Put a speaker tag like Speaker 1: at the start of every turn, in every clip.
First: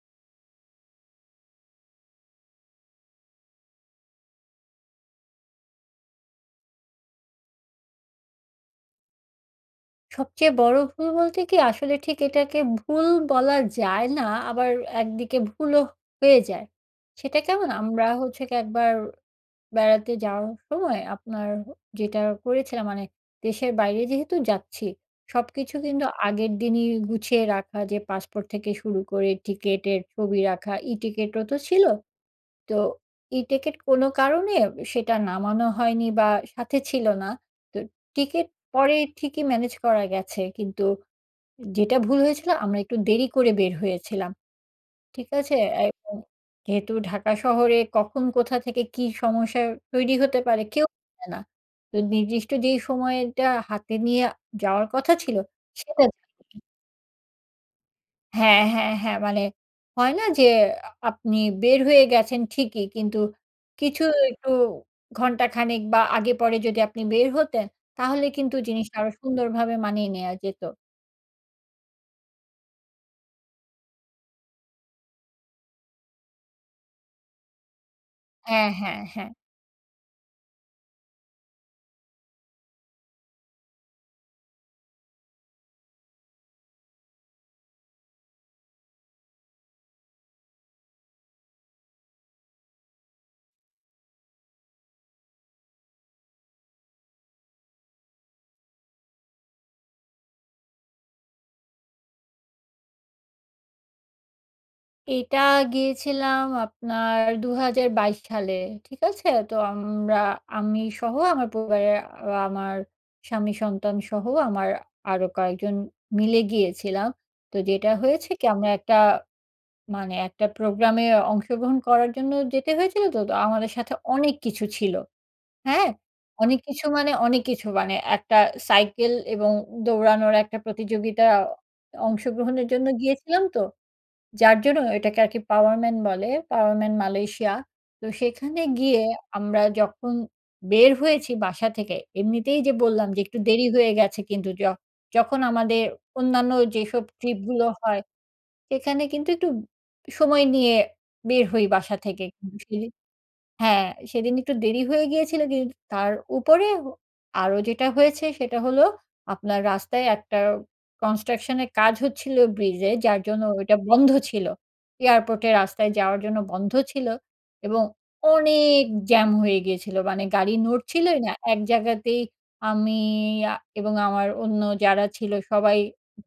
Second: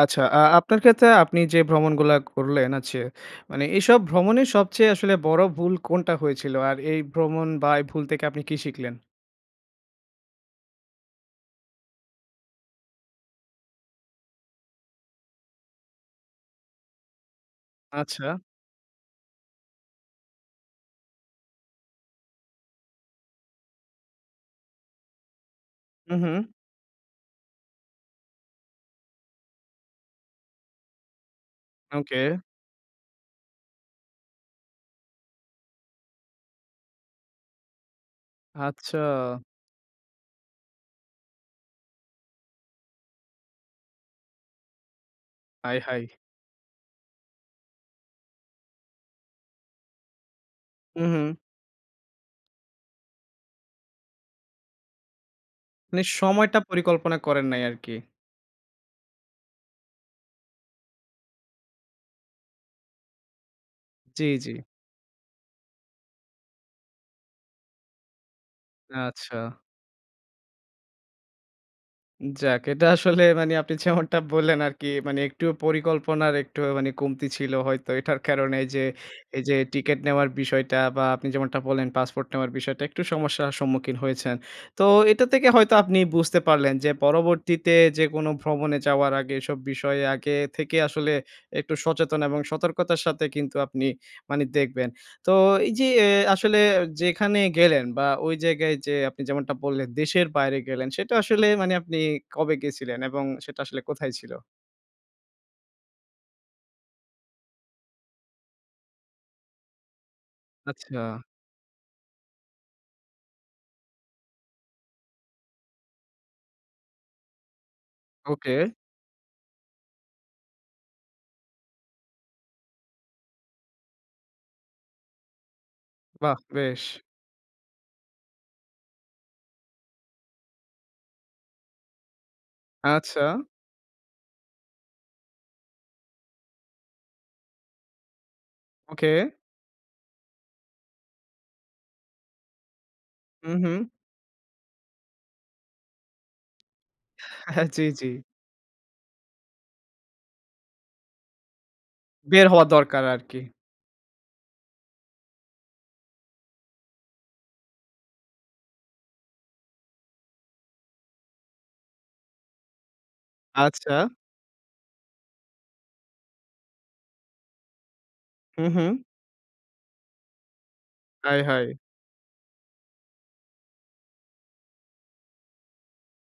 Speaker 1: আচ্ছা, আ আপনার ক্ষেত্রে আপনি যে ভ্রমণগুলা করলেন আছে মানে এসব ভ্রমণের সবচেয়ে আসলে বড় ভুল কোনটা হয়েছিল? আর এই ভ্রমণ বা এই ভুল থেকে আপনি কি শিখলেন?
Speaker 2: সবচেয়ে বড় ভুল বলতে কি আসলে ঠিক এটাকে ভুল বলা যায় না, আবার একদিকে ভুলও হয়ে যায়। সেটা কেমন? আমরা হচ্ছে
Speaker 1: আচ্ছা।
Speaker 2: কি একবার বেড়াতে যাওয়ার সময় আপনার হু, যেটা করেছিলাম মানে দেশের বাইরে যেহেতু যাচ্ছি, সবকিছু কিন্তু
Speaker 1: হু,
Speaker 2: আগের
Speaker 1: হু।
Speaker 2: দিনই গুছিয়ে রাখা, যে পাসপোর্ট থেকে শুরু করে টিকেটের ছবি রাখা। ই-টিকেটও তো ছিলো,
Speaker 1: ওকে।
Speaker 2: তো ই-টিকেট কোনো কারণে সেটা নামানো হয়নি বা, সাথে ছিলো না। তো টিকেট পরে
Speaker 1: আচ্ছা।
Speaker 2: ঠিকই ম্যানেজ করা গেছে কিন্তু যেটা ভুল হয়েছিল আমরা একটু দেরি করে বের হয়েছিলাম। ঠিক আছে?
Speaker 1: হায়, হায়।
Speaker 2: এখন যেহেতু ঢাকা শহরে কখন কোথা থেকে কী সমস্যার তৈরি হতে পারে কেউ
Speaker 1: হু,
Speaker 2: জানে
Speaker 1: হু।
Speaker 2: না। তো নির্দিষ্ট যেই সময়টা হাতে নিয়ে যাওয়ার কথা ছিলো, সেটা
Speaker 1: মানে সময়টা
Speaker 2: [unintelligible]
Speaker 1: পরিকল্পনা করেন নাই আরকি।
Speaker 2: হ্যাঁ, হ্যাঁ, হ্যাঁ। মানে হয় না যে আপনি বের হয়ে গেছেন ঠিকই, কিন্তু কিছু
Speaker 1: জি,
Speaker 2: একটু
Speaker 1: জি।
Speaker 2: ঘণ্টাখানেক বা আগে পরে যদি আপনি বের হতেন তাহলে কিন্তু জিনিসটা আরো
Speaker 1: আচ্ছা।
Speaker 2: সুন্দরভাবে মানিয়ে নেয়া যেতো।
Speaker 1: উম যাক, এটা আসলে মানে আপনি যেমনটা বললেন আরকি মানে একটু পরিকল্পনার একটু আ মানে কমতি ছিল হয়তো। এটার কারণে
Speaker 2: হ্যাঁ,
Speaker 1: এইযে
Speaker 2: হ্যাঁ, হ্যাঁ।
Speaker 1: এইযে টিকেট নেওয়ার বিষয়টা বা আপনি যেমনটা বললেন, পাসপোর্ট নেওয়ার বিষয়টা একটু সমস্যার সম্মুখীন হয়েছেন। তো এটা থেকে হয়তো আপনি বুঝতে পারলেন যে, পরবর্তীতে যেকোনো ভ্রমণে যাওয়ার আগে এসব বিষয়ে আগে থেকে আসলে একটু সচেতন এবং সতর্কতার সাথে কিন্তু আপনি মানে দেখবেন। তো এইযে এ আসলে আ যেখানে গেলেন বা ঐ জায়গায় যেয়ে আপনি যেমনটা বললেন, দেশের বাইরে গেলেন সেটা আসলে মানে আপনি কবে গেছিলেন? এবং সেটা আসলে কোথায় ছিল?
Speaker 2: এইটা গিয়েছিলাম আপনার ২০২২ সালে, ঠিক আছে? তো আমরা আমি
Speaker 1: আচ্ছা।
Speaker 2: সহ আমার পরিবারে আমার স্বামী, সন্তান সহ আমার আরো কয়েকজন মিলে গিয়েছিলাম। তো যেটা হয়েছে কি, আমরা
Speaker 1: ওকে।
Speaker 2: একটা মানে একটা প্রোগ্রামে অংশগ্রহণ করার জন্য যেতে হয়েছিল তো। তো আমাদের সাথে অনেক কিছু ছিল, হ্যাঁ?
Speaker 1: বাহ!
Speaker 2: অনেক
Speaker 1: বেশ।
Speaker 2: কিছু মানে অনেক কিছু। মানে একটা সাইকেল এবং দৌড়ানোর একটা প্রতিযোগিতা অংশগ্রহণের জন্য
Speaker 1: আচ্ছা!
Speaker 2: গিয়েছিলাম তো। যার জন্য এটাকে আর কি POWERMAN বলে, POWERMAN Malaysia, তো সেখানে গিয়ে
Speaker 1: ওকে।
Speaker 2: আমরা যখন বের হয়েছি বাসা থেকে, এমনিতেই যে বললাম যে একটু
Speaker 1: উম
Speaker 2: দেরি
Speaker 1: হুম।
Speaker 2: হয়ে গেছে কিন্তু য যখন আমাদের অন্যান্য যেসব ট্রিপগুলো
Speaker 1: জ্বি,
Speaker 2: হয়,
Speaker 1: জ্বি।
Speaker 2: সেখানে কিন্তু একটু সময় নিয়ে বের হই বাসা থেকে
Speaker 1: বের হওয়া
Speaker 2: ইভেঞ্চুয়ালি
Speaker 1: দরকার আর কি।
Speaker 2: হ্যাঁ, সেদিন একটু দেরি হয়ে গিয়েছিলো দি তার উপরে হ আরও যেটা হয়েছে সেটা হল, আপনার রাস্তায় একটা কনস্ট্রাকশনের কাজ হচ্ছিল ব্রিজে যার জন্য ওটা
Speaker 1: আচ্ছা।
Speaker 2: বন্ধ ছিল। এয়ারপোর্টের রাস্তায় যাওয়ার জন্য বন্ধ ছিল এবং
Speaker 1: হুম,
Speaker 2: অনেক
Speaker 1: হুম।
Speaker 2: জ্যাম হয়ে গিয়েছিলো মানে গাড়ি নড়ছিলই না,
Speaker 1: হায়,
Speaker 2: এক
Speaker 1: হায়!
Speaker 2: জায়গাতেই আমি আ এবং আমার অন্য যারা ছিল সবাই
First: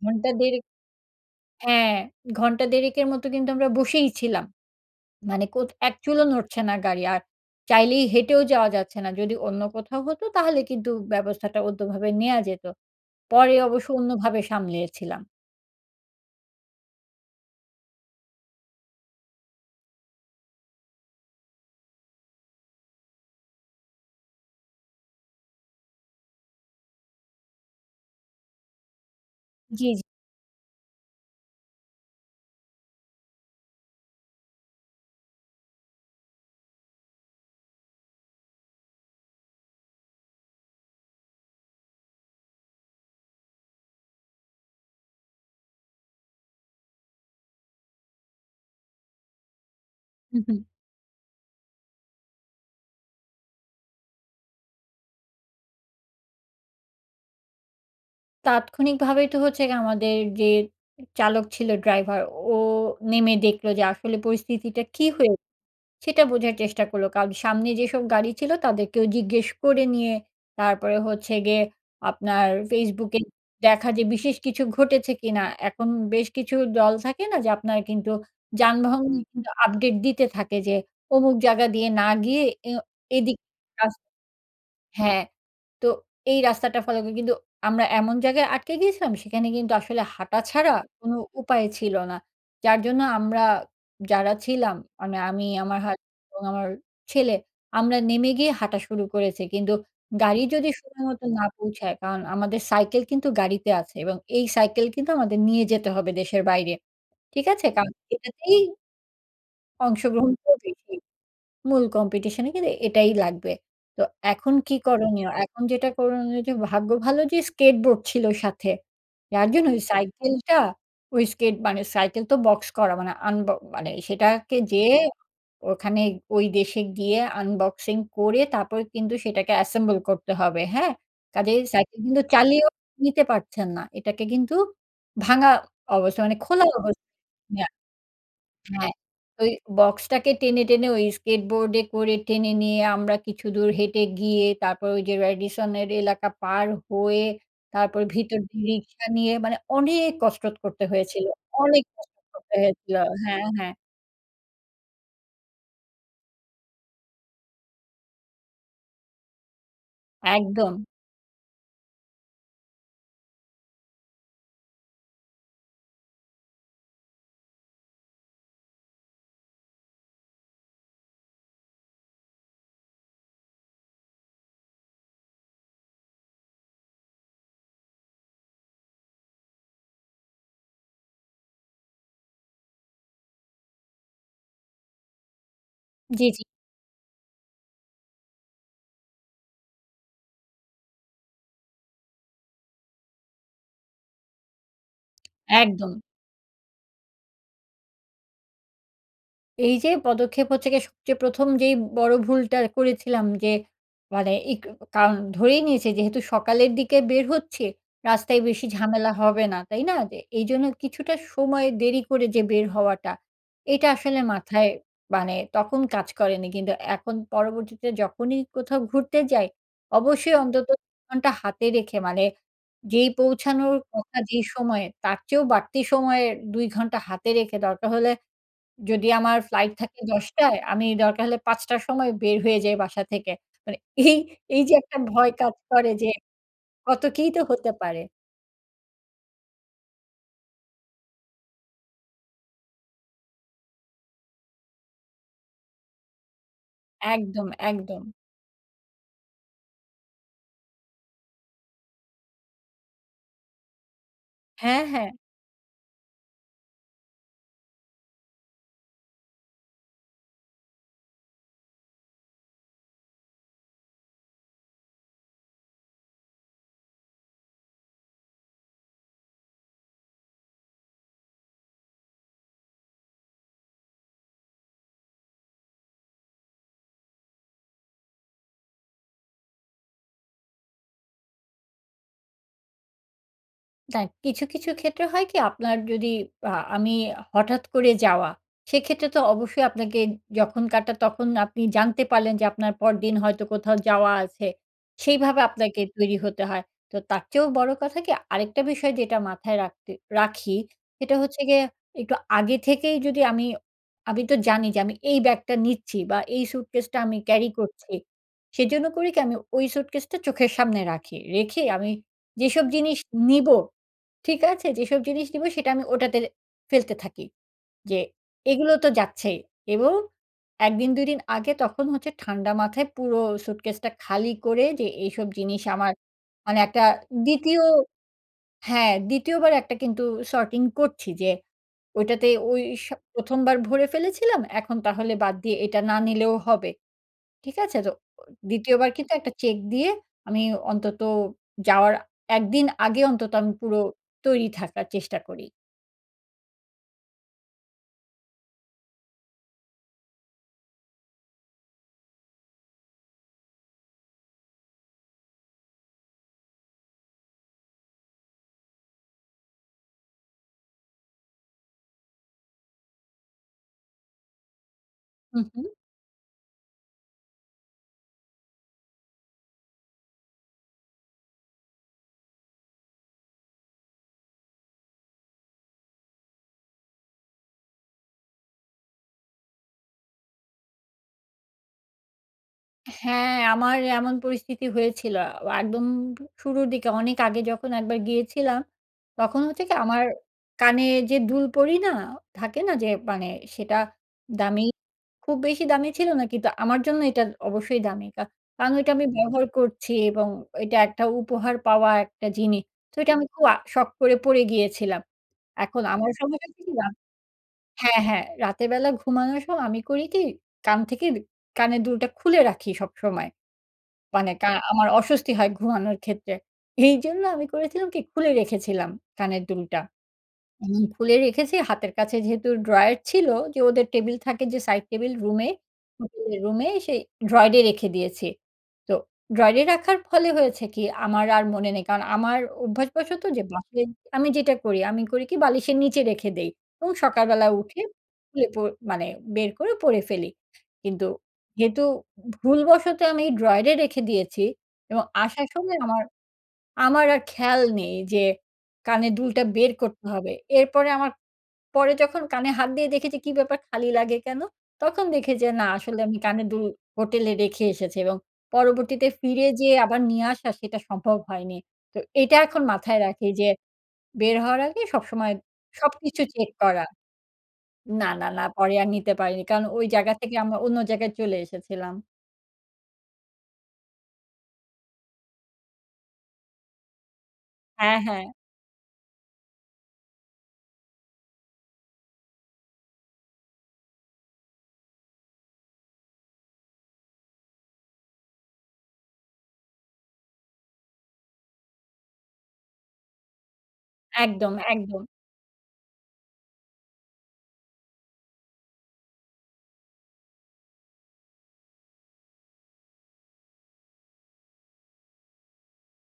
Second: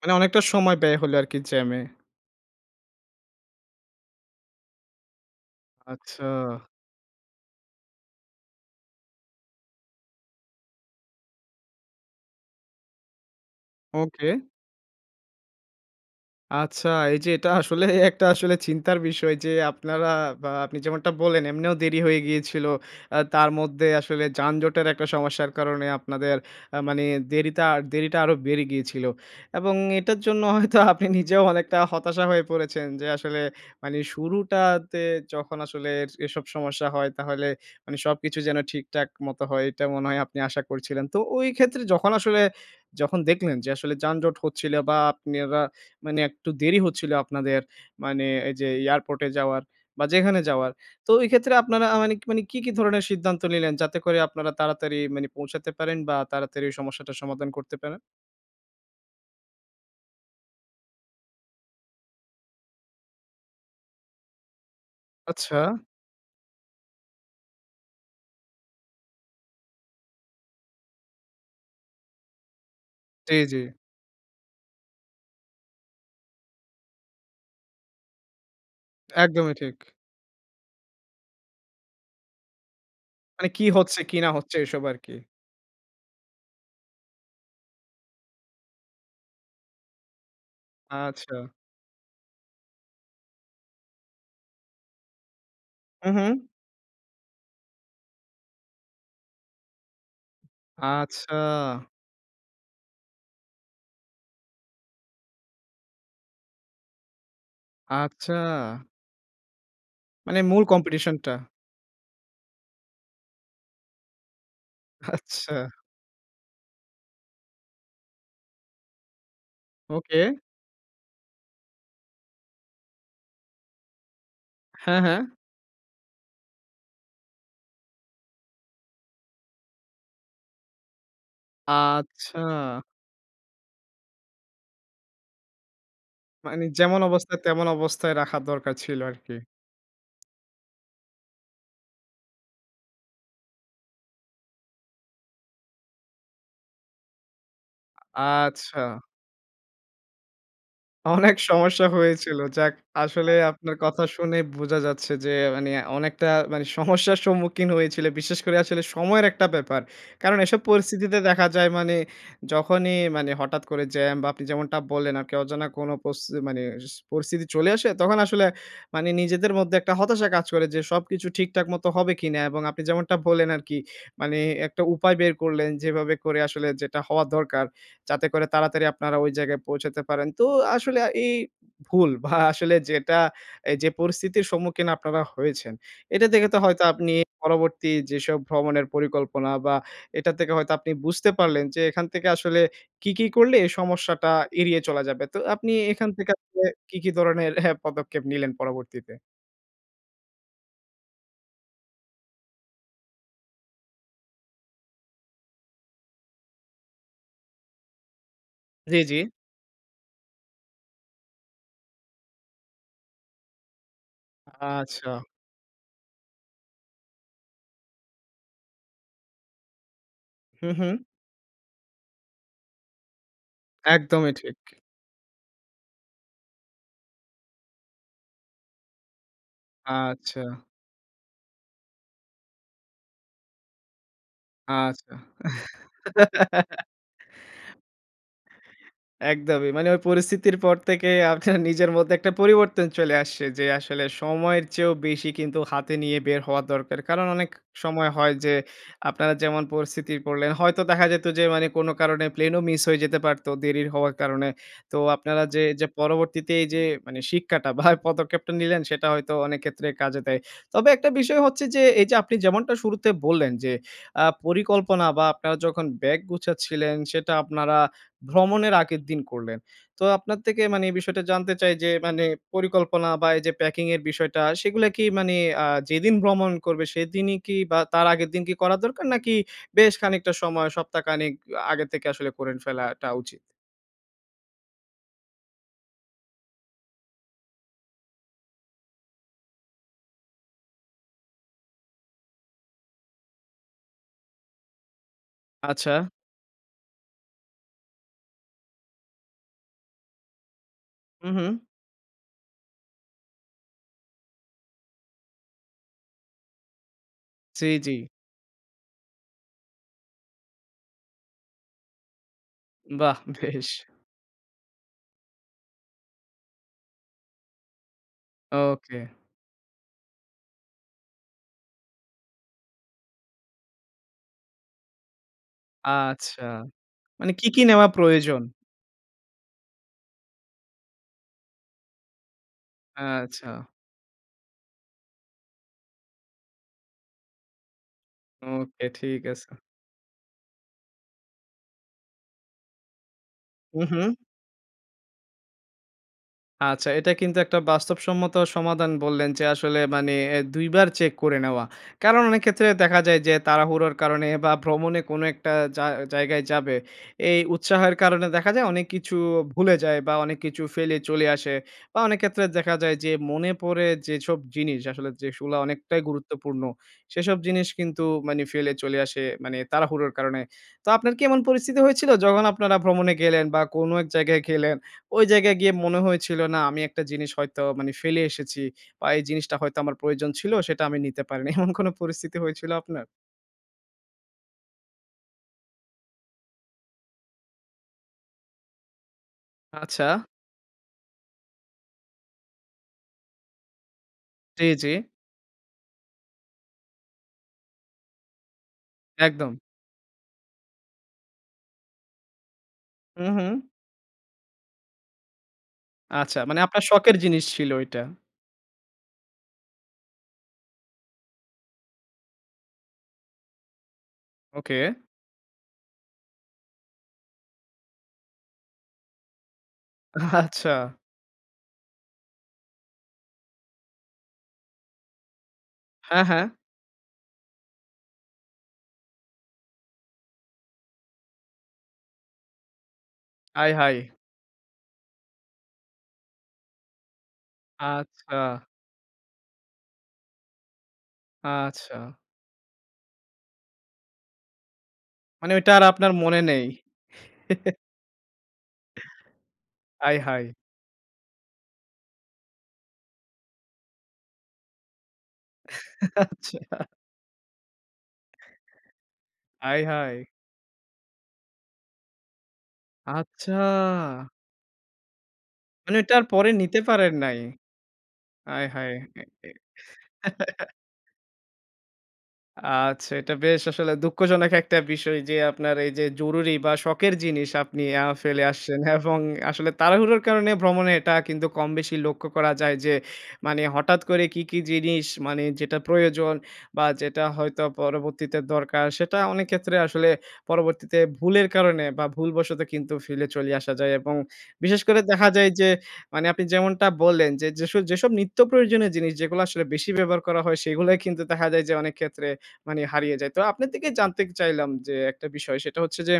Speaker 1: মানে
Speaker 2: ঘন্টা
Speaker 1: অনেকটা
Speaker 2: ১.৫
Speaker 1: সময় ব্যয় হলে আরকি জ্যামে।
Speaker 2: হ্যাঁ, ঘন্টা ১.৫ এর মতো কিন্তু আমরা বসেই ছিলাম। মানে কোথ এক চুলও
Speaker 1: আচ্ছা।
Speaker 2: নড়ছে না গাড়ি আর চাইলেই হেঁটেও যাওয়া যাচ্ছে না। যদি অন্য কোথাও হত তাহলে কিন্তু ব্যবস্থাটা অন্যভাবে নেওয়া যেত। পরে অবশ্য
Speaker 1: ওকে।
Speaker 2: অন্যভাবে সামলিয়েছিলাম।
Speaker 1: আচ্ছা। এই যে, এটা আসলে একটা আসলে চিন্তার বিষয়। যে আপনারা বা আপনি যেমনটা বল্লেন এমনিও দেরি হয়ে গিয়েছিল। আ তার মধ্যে আসলে যানজটের একটা সমস্যার কারণে, আপনাদের আ মানি দেরিতা দেরিটা আরো বেড়ে গিয়েছিল। এবং
Speaker 2: জি, জী।
Speaker 1: এটার জন্য হয়তো আপনি নিজেও অনেকটা হতাশা হয়ে পড়েছেন, যে আসলে মানে শুরুটাতে যখন আসলে এর এসব সমস্যা হয়, তাহলে মানে সবকিছু যেন ঠিকঠাক মত হয়। এটা মনে হয় আপনি আশা করেছিলেন। তো ওই ক্ষেত্রে যখন আসলে, যখন দেখলেন, যে আসলে যানজট হচ্ছিল বা আপনারা মানে একটু দেরি হচ্ছিল আপনাদের, মানে এই যে, এয়ারপোর্টে যাওয়ার বা
Speaker 2: হু,
Speaker 1: যেখানে
Speaker 2: হু।
Speaker 1: যাওয়ার। তো ওই ক্ষেত্রে আপনারা মানে মানে কী, কী, ধরনের সিদ্ধান্ত নিলেন, যাতে করে আপনারা তাড়াতাড়ি মানে পৌঁছাতে পারেন বা তাড়াতাড়ি সমস্যাটার সমাধান করতে পারেন?
Speaker 2: তাৎক্ষণিকভাবে তো হচ্ছে গে আমাদের যে চালক ছিল, ড্রাইভার ও নেমে দেখলো যে আসলে পরিস্থিতিটা কী হয়ে
Speaker 1: আচ্ছা।
Speaker 2: সেটা বোঝার চেষ্টা করলো। কারন সামনে যেসব গাড়ি ছিল, তাদেরকেও জিজ্ঞেস করে নিয়ে তারপরে হচ্ছে গিয়ে, আপনার Facebook এ
Speaker 1: জী, জী।
Speaker 2: দেখা যে বিশেষ কিছু ঘটেছে কিনা? এখন বেশ কিছু দল থাকে না? যে আপনার কিন্তু যানবাহন কিন্তু
Speaker 1: একদমই ঠিক।
Speaker 2: আপডেট দিতে থাকে, যে অমুক জায়গা দিয়ে না গিয়ে, এ এদিক
Speaker 1: মানে কি
Speaker 2: কাছ
Speaker 1: হচ্ছে, কি না হচ্ছে এসব আরকি।
Speaker 2: হ্যাঁ। তো এই রাস্তাটা ফলো করে কিন্তু আমরা এমন জায়গায় আটকে গিয়েছিলাম, সেখানে কিন্তু আসলে হাঁটা ছাড়া কোনো
Speaker 1: আচ্ছা।
Speaker 2: উপায় ছিল না। যার জন্য আমরা যারা ছিলাম, মানে আমি, আমার হাজ
Speaker 1: হু,
Speaker 2: এবং
Speaker 1: হু।
Speaker 2: আমার ছেলে, আমরা নেমে গিয়ে হাঁটা শুরু করেছি। কিন্তু গাড়ি যদি সময়মতো
Speaker 1: আচ্ছা।
Speaker 2: না পৌঁছায়, কারণ আমাদের সাইকেল কিন্তু গাড়িতে আছে এবং এই সাইকেল কিন্তু আমাদের নিয়ে যেতে হবে দেশের বাইরে। ঠিক আছে? কারণ
Speaker 1: আচ্ছা।
Speaker 2: এটাতেই অংশগ্রহণ
Speaker 1: মানে মূল
Speaker 2: [unintelligible]
Speaker 1: কম্পিটিশন টা।
Speaker 2: মূল কম্পিটিশনে কিন্তু এটাই লাগবে। তো এখন কী করণীয়?
Speaker 1: আচ্ছা।
Speaker 2: এখন যেটা করণীয় যে ভাগ্য ভালো যে স্কেট বোর্ড ছিল সাথে, যার জন্য ওই
Speaker 1: ওকে।
Speaker 2: সাইকেলটা ওই স্কেট, মানে সাইকেল তো বক্স করা, মানে আনব মানে সেটাকে যেয়ে,
Speaker 1: হ্যাঁ, হ্যাঁ।
Speaker 2: ওখানে ওই দেশে গিয়ে আনবক্সিং করে তারপর কিন্তু সেটাকে assemble করতে হবে। হ্যাঁ? কাজেই সাইকেল কিন্তু
Speaker 1: আচ্ছা
Speaker 2: চালিয়েও নিতে পারছেন না। এটাকে কিন্তু ভাঙা অবস্থা মানে খোলা
Speaker 1: মানি
Speaker 2: অবছ
Speaker 1: যেমন অবস্থা, তেমন
Speaker 2: [unintelligible]
Speaker 1: অবস্থায় রাখার দরকার
Speaker 2: হ্যাঁ।
Speaker 1: ছিল আরকি।
Speaker 2: ওই বক্সটাকে টেনে, টেনে, ওই স্কেটবোর্ডে করে টেনে নিয়ে আমরা কিছুদূর হেঁটে গিয়ে, তারপর ওই যে রেডিসনের এলাকা পার হয়ে, তারপর ভিতর দিয়ে
Speaker 1: আচ্ছা
Speaker 2: রিক্সা নিয়ে, মানে অনেক কসরত করতে হয়েছিল,
Speaker 1: অনেক
Speaker 2: অনেক
Speaker 1: সমস্যা
Speaker 2: কসরত
Speaker 1: হয়েছিল।
Speaker 2: করতে
Speaker 1: যাক
Speaker 2: হয়েছিল।
Speaker 1: আসলে
Speaker 2: হ্যাঁ, হ্যাঁ।
Speaker 1: আপনার কথা শুনে বুঝা যাচ্ছে যে, মানি অনেকটা মানে সমস্যার সম্মুখীন হয়েছিল। বিশেষ করে আসলে সময়ের একটা ব্যাপার। কারণ এসব
Speaker 2: একদম।
Speaker 1: পরিস্থিতিতে দেখা যায়, মানে যখনই মানে হঠাৎ করে জ্যাম বা আপনি যেমনটা বললেন, আরকি অজানা কোন পচতি মানে পরিস্থিতি, চলে আসে, তখন আসলে, মানি নিজেদের মধ্যে একটা হতাশা কাজ করে। যে সবকিছু ঠিকঠাক মত হবে কিনা? এবং আপনি যেমনটা বললেন আরকি, মানে একটা উপায় বের করলেন, যেভাবে করে আসলে যেটা হওয়া দরকার, যাতে করে তাড়াতাড়ি আপনারা ওই জায়গায় পৌঁছাতে পারেন। তো আসলে আ এই ভুল ভা আসলে যেটা, এই যে পরিস্থিতির সম্মুখীন আপনারা হয়েছেন, এটা
Speaker 2: জ্বি, জ্বি।
Speaker 1: দেখে তো হয়তো আপনি পরবর্তী, যেসব ভ্রমণের পরিকল্পনা বা এটা থেকে হয়তো আপনি বুঝতে পারলেন, যে এখান থেকে আসলে কী, কী, করলে, এই সমস্যাটা এড়িয়ে চলা যাবে। তো আপনি
Speaker 2: একদম।
Speaker 1: এখান থেকে আসলে কী, কী, ধরনের পদক্ষেপ নিলেন পরবর্তীতে?
Speaker 2: এইযে, পদক্ষেপ হচ্ছে গিয়ে সবচেয়ে ১ম যেই বড়ো ভুলটা করেছিলাম যে, মানে ইক ও কারণ ধরেই নিয়েছে যেহেতু সকালের দিকে বের হচ্ছি, রাস্তায় বেশি
Speaker 1: জ্বি,
Speaker 2: ঝামেলা
Speaker 1: জ্বি।
Speaker 2: হবে না, তাই না? যে এইজন্য কিছুটা সময় দেরি করে যে বের হওয়াটা, এটা আসলে মাথায়
Speaker 1: আচ্ছা।
Speaker 2: মানে তখন কাজ করেনি। কিন্তু এখন পরবর্তীতে যখনই কোথাও ঘুরতে যাই, অবশ্যই অন্তত
Speaker 1: হুম, হুম।
Speaker 2: ঘন্টা হাতে রেখে মানে, যেই পৌঁছানোর কথা
Speaker 1: একদমই
Speaker 2: যেই
Speaker 1: ঠিক।
Speaker 2: সময়ে, তার চেয়েও বাড়তি সময়ের ২ ঘন্টা হাতে রেখে, দরকার হলে যদি আমার ফ্লাইট থাকে
Speaker 1: আচ্ছা।
Speaker 2: ১০ঃ০০ য় আমি দরকার হলে ৫ঃ০০ র সময় বের হয়ে যাই বাসা থেকে। মানে এই এই যে একটা
Speaker 1: আচ্ছা।
Speaker 2: ভয় কাজ করে যে কত কিই তো হতে পারে।
Speaker 1: একদমই। মানে ওই পরিস্থিতির পর থেকে আপনার নিজের মধ্যে একটা পরিবর্তন চলে আসছে যে, আসলে সময়ের চেয়েও বেশি কিন্তু হাতে নিয়ে বের হওয়া দরকার। কারণ
Speaker 2: একদম,
Speaker 1: অনেক
Speaker 2: একদম।
Speaker 1: সময় হয় যে আপনারা যেমন পরিস্থিতি পড়লেন হয়তো দেখা যেত যে, মানে কোন কারণে প্লেনও মিস হয়ে যেতে পারত। দেরি হওয়ার কারণে।
Speaker 2: হ্যাঁ,
Speaker 1: তো
Speaker 2: হ্যাঁ।
Speaker 1: আপনারা যে এইযে পরবর্তীতে এইযে মানে শিক্ষাটা বা এ পদক্ষেপটা নিলেন সেটা হয়তো অনেক ক্ষেত্রে কাজে দেয়। তবে একটা বিষয় হচ্ছে যে, এইযে আপনি যেমনটা শুরুতে বললেন যে, আ পরিকল্পনা বা আপনারা যখন ব্যাগ গুছাচ্ছিলেন সেটা আপনারা ভ্রমণের আগের দিন করলেন। তো আপনার থেকে মানে এই বিষয়টা জানতে চাই যে, মানে পরিকল্পনা বা এইযে প্যাকিং এর বিষয়টা সেগুলো কি মানে আ যেদিন ভ্রমণ করবে সেদিনই কি বা তার আগের দিন কি করা দরকার? নাকি বেশ খানিকটা সময়, সপ্তাহ খানেক আগে থেকে আসলে করেন ফেলাটা উচিত?
Speaker 2: দা কিছু, কিছু ক্ষেত্রে হয় কি আপনার যদি আ আমি হঠাৎ করে যাওয়া, সেক্ষেত্রে তো অবশ্যই আপনাকে যখন কাটা, তখন আপনি জানতে পারলেন যে, আপনার পরদিন হয়তো কোথাও যাওয়া আছে। সেইভাবে আপনাকে
Speaker 1: আচ্ছা।
Speaker 2: তৈরি হতে হয়। তো তারচেয়েও বড় কথা কি, আরেকটা বিষয় যেটা মাথায় রাখতে রাখি, সেটা
Speaker 1: হু,
Speaker 2: হচ্ছে গিয়ে,
Speaker 1: হু।
Speaker 2: একটু আগে থেকেই যদি আমি আমি তো জানি যে, আমি এই ব্যাগটা নিচ্ছি বা, এই স্যুটকেসটা আমি ক্যারি
Speaker 1: জি, জি।
Speaker 2: করছি। সেজন্য করি কি, আমি ওই স্যুটকেসটা চোখের সামনে রাখি। রেখে আমি যেসব জিনিস
Speaker 1: বাহ!
Speaker 2: নিবো,
Speaker 1: বেশ।
Speaker 2: ঠিক আছে? যেসব জিনিস নিবো সেটা আমি ওটাতে ফেলতে থাকি যে, এগুলো তো
Speaker 1: ওকে।
Speaker 2: যাচ্ছেই এবং ১ দিন ২ দিন আগে তখন হচ্ছে ঠান্ডা মাথায় পুরো স্যুটকেসটা খালি করে, যে এইসব জিনিস আমার
Speaker 1: আচ্ছা!
Speaker 2: মানে একটা
Speaker 1: মানে কী,
Speaker 2: ২য়
Speaker 1: কী নেওয়া প্রয়োজন।
Speaker 2: হ্যাঁ, ২য় বার একটা কিন্তু সর্টিং করছি যে, ওইটাতে ওই স ১ম বার
Speaker 1: আচ্ছা।
Speaker 2: ভরে ফেলেছিলাম, এখন তাহলে বাদ দিয়ে এটা না নিলেও হবে। ঠিক আছে? তো ও ২য়
Speaker 1: ওকে।
Speaker 2: বার কিন্তু
Speaker 1: ঠিক
Speaker 2: একটা
Speaker 1: আছে।
Speaker 2: চেক দিয়ে, আমি অন্তত যাওয়ার ১ দিন আগে অন্তত আমি পুরো
Speaker 1: হু, হু।
Speaker 2: তৈরি থাকার চেষ্টা করি।
Speaker 1: আচ্ছা, এটা কিন্তু একটা বাস্তবসম্মত সমাধান বললেন যে, আসলে মানে অ্যা ২ বার চেক করে নেওয়া। কারণ অনেক ক্ষেত্রে দেখা যায় যে, তাড়াহুড়োর কারণে বা ভ্রমণে কোন একটা জা জায়গায় যাবে, এই উৎসাহের কারণে দেখা যায় অনেক কিছু ভুলে যায় বা অনেক কিছু ফেলে চলে আসে বা অনেক ক্ষেত্রে দেখা যায় যে, মনে পড়ে যেসব জিনিস, আসলে
Speaker 2: হুম,
Speaker 1: যেগুলা
Speaker 2: হুম।
Speaker 1: অনেকটাই গুরুত্বপূর্ণ। সেসব জিনিস কিন্তু মানে ফেলে চলে আসে মানে তাড়াহুড়োর কারণে। তো আপনার কি এমন পরিস্থিতি হয়েছিল, যখন আপনারা ভ্রমণে গেলেন বা কোন এক জায়গায় গেলেন, ওই জায়গায় গিয়ে মনে হয়েছিল, "না আমি একটা জিনিস হয়তো মানে ফেলে এসেছি বা এই জিনিসটা হয়তো আমার প্রয়োজন ছিল, সেটা আমি নিতে পারি নাই" এমন কোন পরিস্থিতি হয়েছিল আপনার?
Speaker 2: হ্যাঁ, আমার এমন পরিস্থিতি হয়েছিলো। আ একদম উ শুরুর দিকে অনেক আগে যখন একবার গিয়েছিলাম, তখন হচ্ছে কি আমার
Speaker 1: আচ্ছা।
Speaker 2: কানে যে দুল পরি না? থাকে না যে, মানে সেটা দামি
Speaker 1: জি, জি।
Speaker 2: খুব বেশি দামি ছিল না কিন্তু, আমার জন্য এইটার অবশ্যই দামি। কা কারণ ওইটা আমি ব্যবহার
Speaker 1: একদম।
Speaker 2: করছি এবং ঐটা একটা উপহার পাওয়া একটা জিনি তো ঐটা আমি
Speaker 1: উম
Speaker 2: খু আ
Speaker 1: হুম।
Speaker 2: শখ করে পরে গিয়েছিলাম। এখন আমার
Speaker 1: আচ্ছা, মানে আপনার
Speaker 2: [unintelligible]
Speaker 1: শখের জিনিস ছিল
Speaker 2: হ্যাঁ,
Speaker 1: ঐটা?
Speaker 2: হ্যাঁ। রাতের বেলা ঘুমানোর সময় আমি করি কি, কান থেকের কানের দুলটা খুলে রাখি সবসময়। মানে কা
Speaker 1: ওকে।
Speaker 2: আমার অস্বস্তি হয় ঘুমানোর ক্ষেত্রে। এইজন্য আমি করেছিলাম কি, খুলে রেখেছিলাম কানের দুলটা।
Speaker 1: আচ্ছা।
Speaker 2: এমন খুলে রেখেছি হাতের কাছে যেহেতু ড্রয়ার ছিল, যে ওদের টেবিল থাকে যে সাইড টেবিল, রুমে
Speaker 1: হ্যাঁ,
Speaker 2: হোটেলের
Speaker 1: হ্যাঁ।
Speaker 2: রুমে, সেই ড্রয়ারে রেখে দিয়েছি। তো ড্রয়ারে রাখার ফলে হয়েছে কি, আমার আর মনে নেই কারণ, আমার অভ্যাসবশত যে
Speaker 1: আয়,
Speaker 2: বাসে
Speaker 1: হায়!
Speaker 2: আমি যেটা করি আমি করি কি বালিশের নীচে রেখে দেই এবং সকালবেলা উঠে
Speaker 1: আচ্ছা।
Speaker 2: খুলে পো মানে, বের করে পরে ফেলি। কিন্তু কিন্তু
Speaker 1: আচ্ছা।
Speaker 2: ভুলবশত আমি ড্রয়ারে রেখে দিয়েছি এবং আসার
Speaker 1: মানে ওইটা
Speaker 2: সময়
Speaker 1: আর
Speaker 2: আমার
Speaker 1: আপনার মনে নেই?
Speaker 2: আমার আর খেয়াল নেই যে, "কানের দুলটা বের করতে
Speaker 1: আয়,
Speaker 2: হবে!"
Speaker 1: হায়!
Speaker 2: এরপরে আমার পরে যখন কানে হাত দিয়ে দেখি যে, "কি ব্যাপার খালি লাগে কেন?" তখন দেখি যে, "না, আসলে আমি কানের দুল
Speaker 1: আচ্ছা।
Speaker 2: হোটেলে রেখে এসেছি" এবং পরবর্তীতে ফিরে যেয়ে
Speaker 1: আয়,
Speaker 2: আবার
Speaker 1: হায়!
Speaker 2: নিয়ে আসা, সেটা সম্ভব হয়নি। তো এটা এখন মাথায় রাখি যে,
Speaker 1: আচ্ছা!
Speaker 2: বের হওয়ার আগে সবসময়
Speaker 1: মানে এটা
Speaker 2: সবকিছু
Speaker 1: আর পরে
Speaker 2: চেক
Speaker 1: নিতে
Speaker 2: করা
Speaker 1: পারেন নাই।
Speaker 2: না, না, না
Speaker 1: আয়
Speaker 2: পরে আর
Speaker 1: হায়!
Speaker 2: নিতে পারিনি। কারণ ওই জাগা থেকে আমরা অন্য জাগায় চলে এসেছিলাম।
Speaker 1: আচ্ছা। এটা বেশ আসলে দুঃখজনক একটা বিষয়। যে আপনার এই যে জরুরি বা শখের জিনিস আপনি
Speaker 2: হ্যাঁ,
Speaker 1: আ
Speaker 2: হ্যাঁ।
Speaker 1: ফেলে আসছেন। এবং আসলে তাড়াহুড়োর কারণে ভ্রমণে এটা কিন্তু কমবেশি লক্ষ্য করা যায়। যে মানে হঠাৎ করে কি, কি, জিনিস মানে যেটা প্রয়োজন। বা যেটা হয়তো পরবর্তীতে দরকার সেটা অনেক ক্ষেত্রে আসলে, পরবর্তীতে ভুলের কারনে বা ভুলবশত কিন্তু ফেলে চলে আসা যায়। এবং
Speaker 2: একদম,
Speaker 1: বিশেষ করে
Speaker 2: একদম।
Speaker 1: দেখা যায় যে, মানে, আপনি যেমনটা বললেন যে, যেসব, যেসব, নিত্য প্রয়োজনীয় জিনিস যেগুলা আসলে বেশি ব্যবহার করা হয়। সেগুলো কিন্তু দেখা যায় যে, অনেক ক্ষেত্রে মানে হারিয়ে যায়। তো আপনার থেকে জানতে চাইলাম যে একটা বিষয়, সেটা হচ্ছে যে,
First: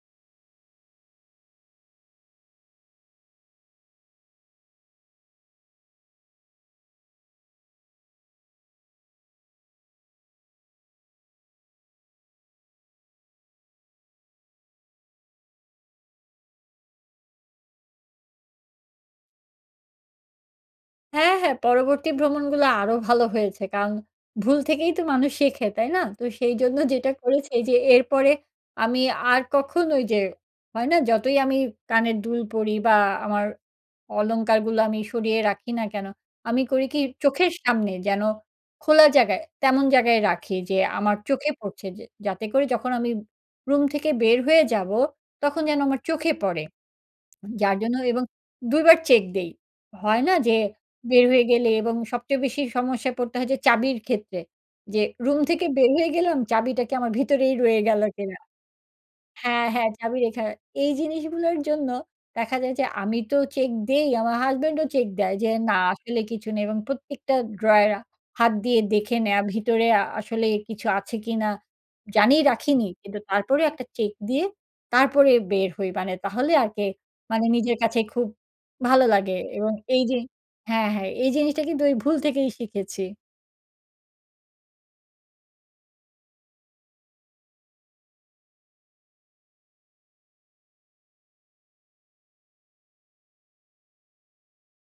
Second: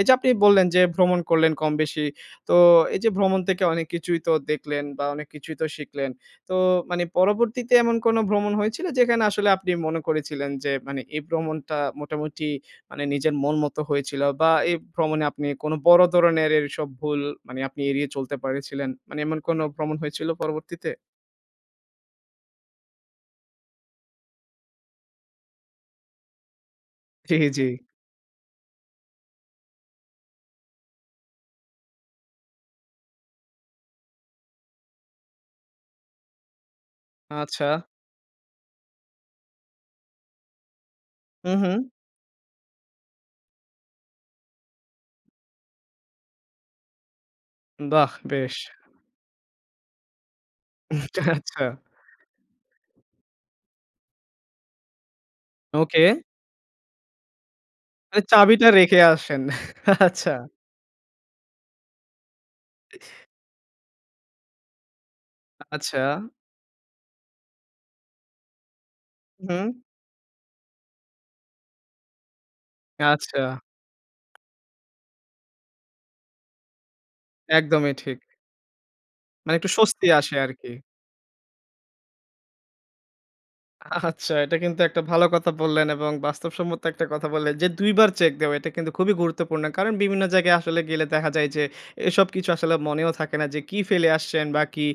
Speaker 1: এই যে আপনি বললেন যে ভ্রমণ করলেন কম বেশি। তো এই যে ভ্রমণ থেকে অনেক কিছুই তো দেখলেন বা অনেক কিছুই তো শিখলেন। তো মানে পরবর্তীতে এমন কোনো ভ্রমণ হয়েছিল? যেখানে আসলে আপনি মনে করেছিলেন, যে মানে এই ভ্রমণটা মোটামুটি মানে নিজের মন মত হয়েছিল, বা এই ভ্রমণে আপনি কোন বড় ধরনের এসব ভুল মানে আপনি এড়িয়ে চলতে পেরেছিলেন মানে এমন কোনো ভ্রমণ হয়েছিল পরবর্তীতে?
Speaker 2: হ্যাঁ, হ্যাঁ। পরবর্তী ভ্রমণগুলো আরো ভালো হয়েছে। কারন ভুল থেকেই তো মানুষ শেখে। তাই না? তো সেই জন্য যেটা
Speaker 1: জ্বি,
Speaker 2: করেছি
Speaker 1: জ্বি।
Speaker 2: যে, এরপরে আমি আর কখনো ঐ যে, হয় না? যতই আমি কানের দুল পড়ি বা আমার অলংকারগুলো আমি সরিয়ে রাখি না কেন, আমি করি কি চোখের
Speaker 1: আচ্ছা।
Speaker 2: সামনে যেন খোলা জায়গায়, তেমন জায়গায় রাখি যে, আমার চোখে পরছে
Speaker 1: উহু।
Speaker 2: যে যাতে করে যখন আমি রুম থেকে বের হয়ে যাব তখন যেন আমার চোখে পরে। যার জন্য
Speaker 1: বাহ,
Speaker 2: এবং
Speaker 1: বেশ।
Speaker 2: ২ বার চেক দেই। হয় না? যে
Speaker 1: হুম, চা
Speaker 2: বের হয়ে
Speaker 1: আচ্ছা
Speaker 2: গেলে, এবং সবচেয়ে বেশি সমস্যায় পড়তে হচ্ছে চাবির ক্ষেত্রে। যে রুম থেকে বের হয়ে
Speaker 1: ওকে।
Speaker 2: গেলাম চাবিটা কি আমার ভিতরেই রয়ে গেলো
Speaker 1: ঐ
Speaker 2: কিনা
Speaker 1: চাবিটা রেখে আসেন।
Speaker 2: হ্যাঁ, হ্যাঁ, চাবি
Speaker 1: আচ্ছা।
Speaker 2: রেখে এই জিনিসগুলোর জন্য দেখা যায় যে, আমি
Speaker 1: [unintelligible]
Speaker 2: তো চেক দেই, আমার হাসব্যান্ডও চেক দেয়। যে না
Speaker 1: আচ্ছা।
Speaker 2: আসলে কিছু নেই এবং প্রত্যেকটা ড্রয়ার হাত দিয়ে দেখে নেওয়া।
Speaker 1: হু।
Speaker 2: ভিতরে আ আসলে কিছু আছে কি না? জানি রাখিনি কিন্তু
Speaker 1: আচ্ছা।
Speaker 2: তারপরে একটা চেক দিয়ে তারপরে বের হই। মানে তাহলে আরকি, মানে নিজের
Speaker 1: একদমই
Speaker 2: কাছে
Speaker 1: ঠিক।
Speaker 2: খুব ভালো লাগে,
Speaker 1: মানে একটু
Speaker 2: এবং এই
Speaker 1: স্বস্তি
Speaker 2: যে
Speaker 1: আসে আরকি।
Speaker 2: হ্যাঁ, হ্যাঁ, এই জিনিসটা কিন্তু ওই ভুল থেকেই শিখেছি।
Speaker 1: আচ্ছা। এটা কিন্তু একটা ভালো কথা বললেন এবং বাস্তবসম্মত একটা কথা বললেন। যে ২ বার চেক দেওয়া এটা কিন্তু খুবই গুরুত্বপূর্ণ। কারণ বিভিন্ন জায়গায় আসলে গেলে দেখা যায় যে, এসব কিছু আসলে মনেও থাকে না যে কী ফেলে আসছেন? বা কি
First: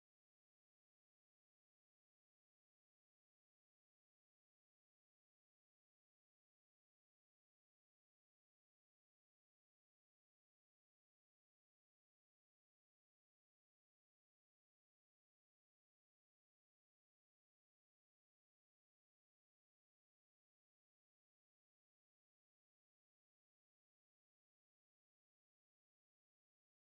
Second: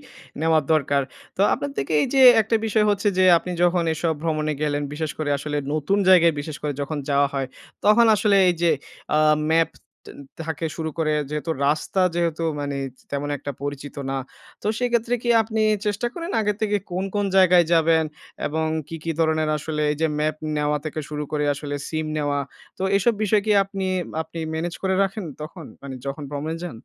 Speaker 1: নেওয়া দরকার? তো আপনার থেকে এই যে, একটা বিষয় হচ্ছে যে আপনি যখন এসব ভ্রমণে গেলেন, বিশেষ করে আসলে নতুন জায়গায় বিশেষ করে যখন যাওয়া হয়? তখন আসলে এই যে আ ম্যাপ থ থাকে শুরু করে যেহেতু রাস্তা যেহেতু মানে তেমন একটা পরিচিত না। তো সেক্ষেত্রে কি আপনি চেষ্টা করেন? আগের থেকে কোন, কোন জায়গায় যাবেন এবং কী, কী ধরনের আসলে? এই যে ম্যাপ নেওয়া থেকে শুরু করে আসলে, সিম নেওয়া, তো এসব বিষয় কি আপনি আপনি, ম্যানেজ করে রাখেন তখন? মানে যখন ভ্রমনে যান?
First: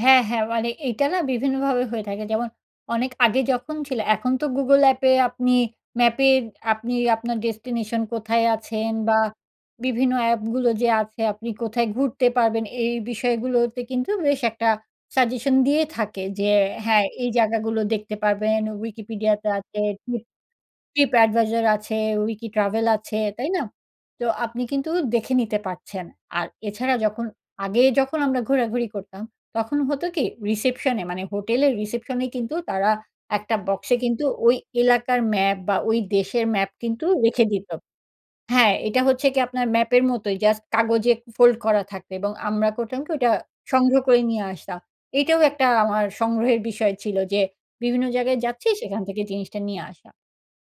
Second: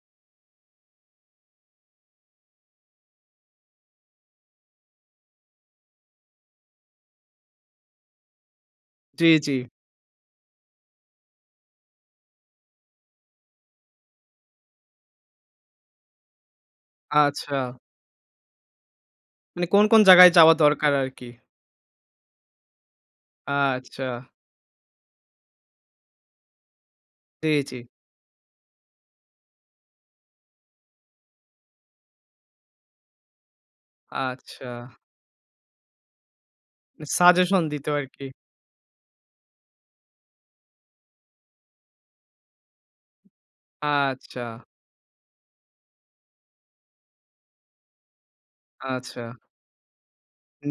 Speaker 2: হ্যাঁ, হ্যাঁ। মানে এইটা না বিভিন্নভাবে হয়ে থাকে। যেমন অনেক আগে যখন ছিল। এখন তো Google অ্যাপে আপনি Map এ আপনি আপনার ডেস্টিনেশন কোথায় আছেন? বা
Speaker 1: জ্বি, জ্বি।
Speaker 2: বিভিন্ন অ্যাপগুলো যে আছে। আপনি কোথায় ঘুরতে পারবেন এই বিষয়গুলোতে কিন্তু বেশ একটা সাজেশন দিয়ে থাকে। যে হ্যাঁ, এই
Speaker 1: আচ্ছা।
Speaker 2: জায়গাগুলো দেখতে পারবেন Wikipedia তে
Speaker 1: মানে
Speaker 2: আছে,
Speaker 1: কোন, কোন
Speaker 2: ট্রিপ
Speaker 1: জায়গায় যাওয়া দরকার
Speaker 2: Trip
Speaker 1: আরকি?
Speaker 2: Advisor আছে, Wiki Travel আছে তাই না?
Speaker 1: আচ্ছা।
Speaker 2: তো আপনি কিন্তু দেখে নিতে পারছেন। আর এছাড়া যখন
Speaker 1: জ্বি, জ্বি।
Speaker 2: আগে যখন আমরা ঘোরাঘুরি করতাম, তখন হতো কি? রিসেপশনে মানে হোটেলের রিসেপশনে কিন্তু তারা একটা বক্সে কিন্তু ওই
Speaker 1: আচ্ছা।
Speaker 2: এলাকার ম্যাপ বা ওই দেশের ম্যাপ কিন্তু রেখে
Speaker 1: সাজেশন
Speaker 2: দিত,
Speaker 1: দিত আর কি।
Speaker 2: হ্যাঁ এটা হচ্ছে কি আপনার ম্যাপের মতোই জাস্ট কাগজে ফোল্ড করা থাকে। এবং আমরা করতাম কি? ওইটা সংগ্রহ করে
Speaker 1: আচ্ছা।
Speaker 2: নিয়ে আসতাম। এইটাও একটা আমার সংগ্রহের বিষয় ছিল যে, বিভিন্ন জায়গায় যাচ্ছি সেখান থেকে
Speaker 1: আচ্ছা।
Speaker 2: জিনিসটা নিয়ে আসা।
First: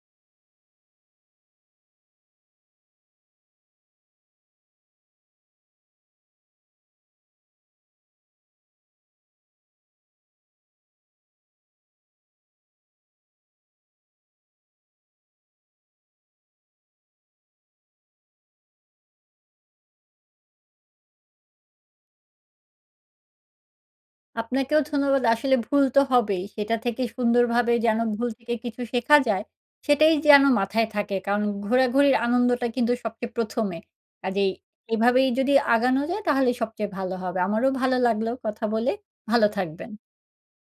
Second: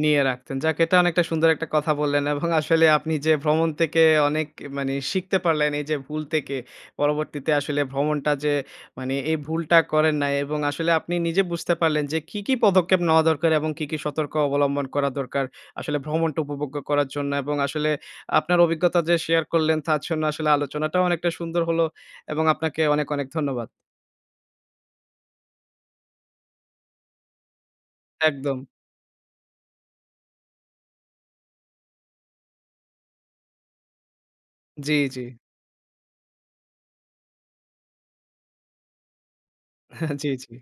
Speaker 1: নিয়ে রাখতেন। যাক এটা অনেকটা সুন্দর একটা কথা বললেন। এবং আসলে আপনি যে ভ্রমণ থেকে অনেক মানি শিখতে পারলেন। এই যে ভুল থেকে পরবর্তীতে আসলে ভ্রমণটা যে মানি, এই ভুলটা করেন নাই এবং আসলে আপনি নিজে বুঝতে পারলেন যে কি, কি পদক্ষেপ নেওয়া দরকার? এবং কি, কি সতর্ক অবলম্বন করা দরকার? আসলে ভ্রমণটা উপভোগ্য করার জন্য এবং আসলে আপনার অভিজ্ঞতা যে শেয়ার করলেন তার জন্য আসলে আলোচনাটাও অনেকটা সুন্দর হলো। এবং আপনাকে অনেক, অনেক ধন্যবাদ।
Speaker 2: আপনাকেও ধন্যবাদ। আসলে ভুল তো হবেই সেটা থেকে সুন্দরভাবে যেন, ভুল থেকে
Speaker 1: একদম।
Speaker 2: কিছু শেখা যায়। সেটাই যেন মাথায় থাকে, কারণ ঘোরাঘুরির আনন্দটা কিন্তু সবচেয়ে ১ম এ কাজেই
Speaker 1: জ্বি, জ্বি।
Speaker 2: এভাবেই যদি আগানো যায় তাহলে সবচেয়ে ভালো হবে আমারও ভালো লাগলো কথা বলে। ভালো থাকবেন।
Speaker 1: জ্বি, জ্বি।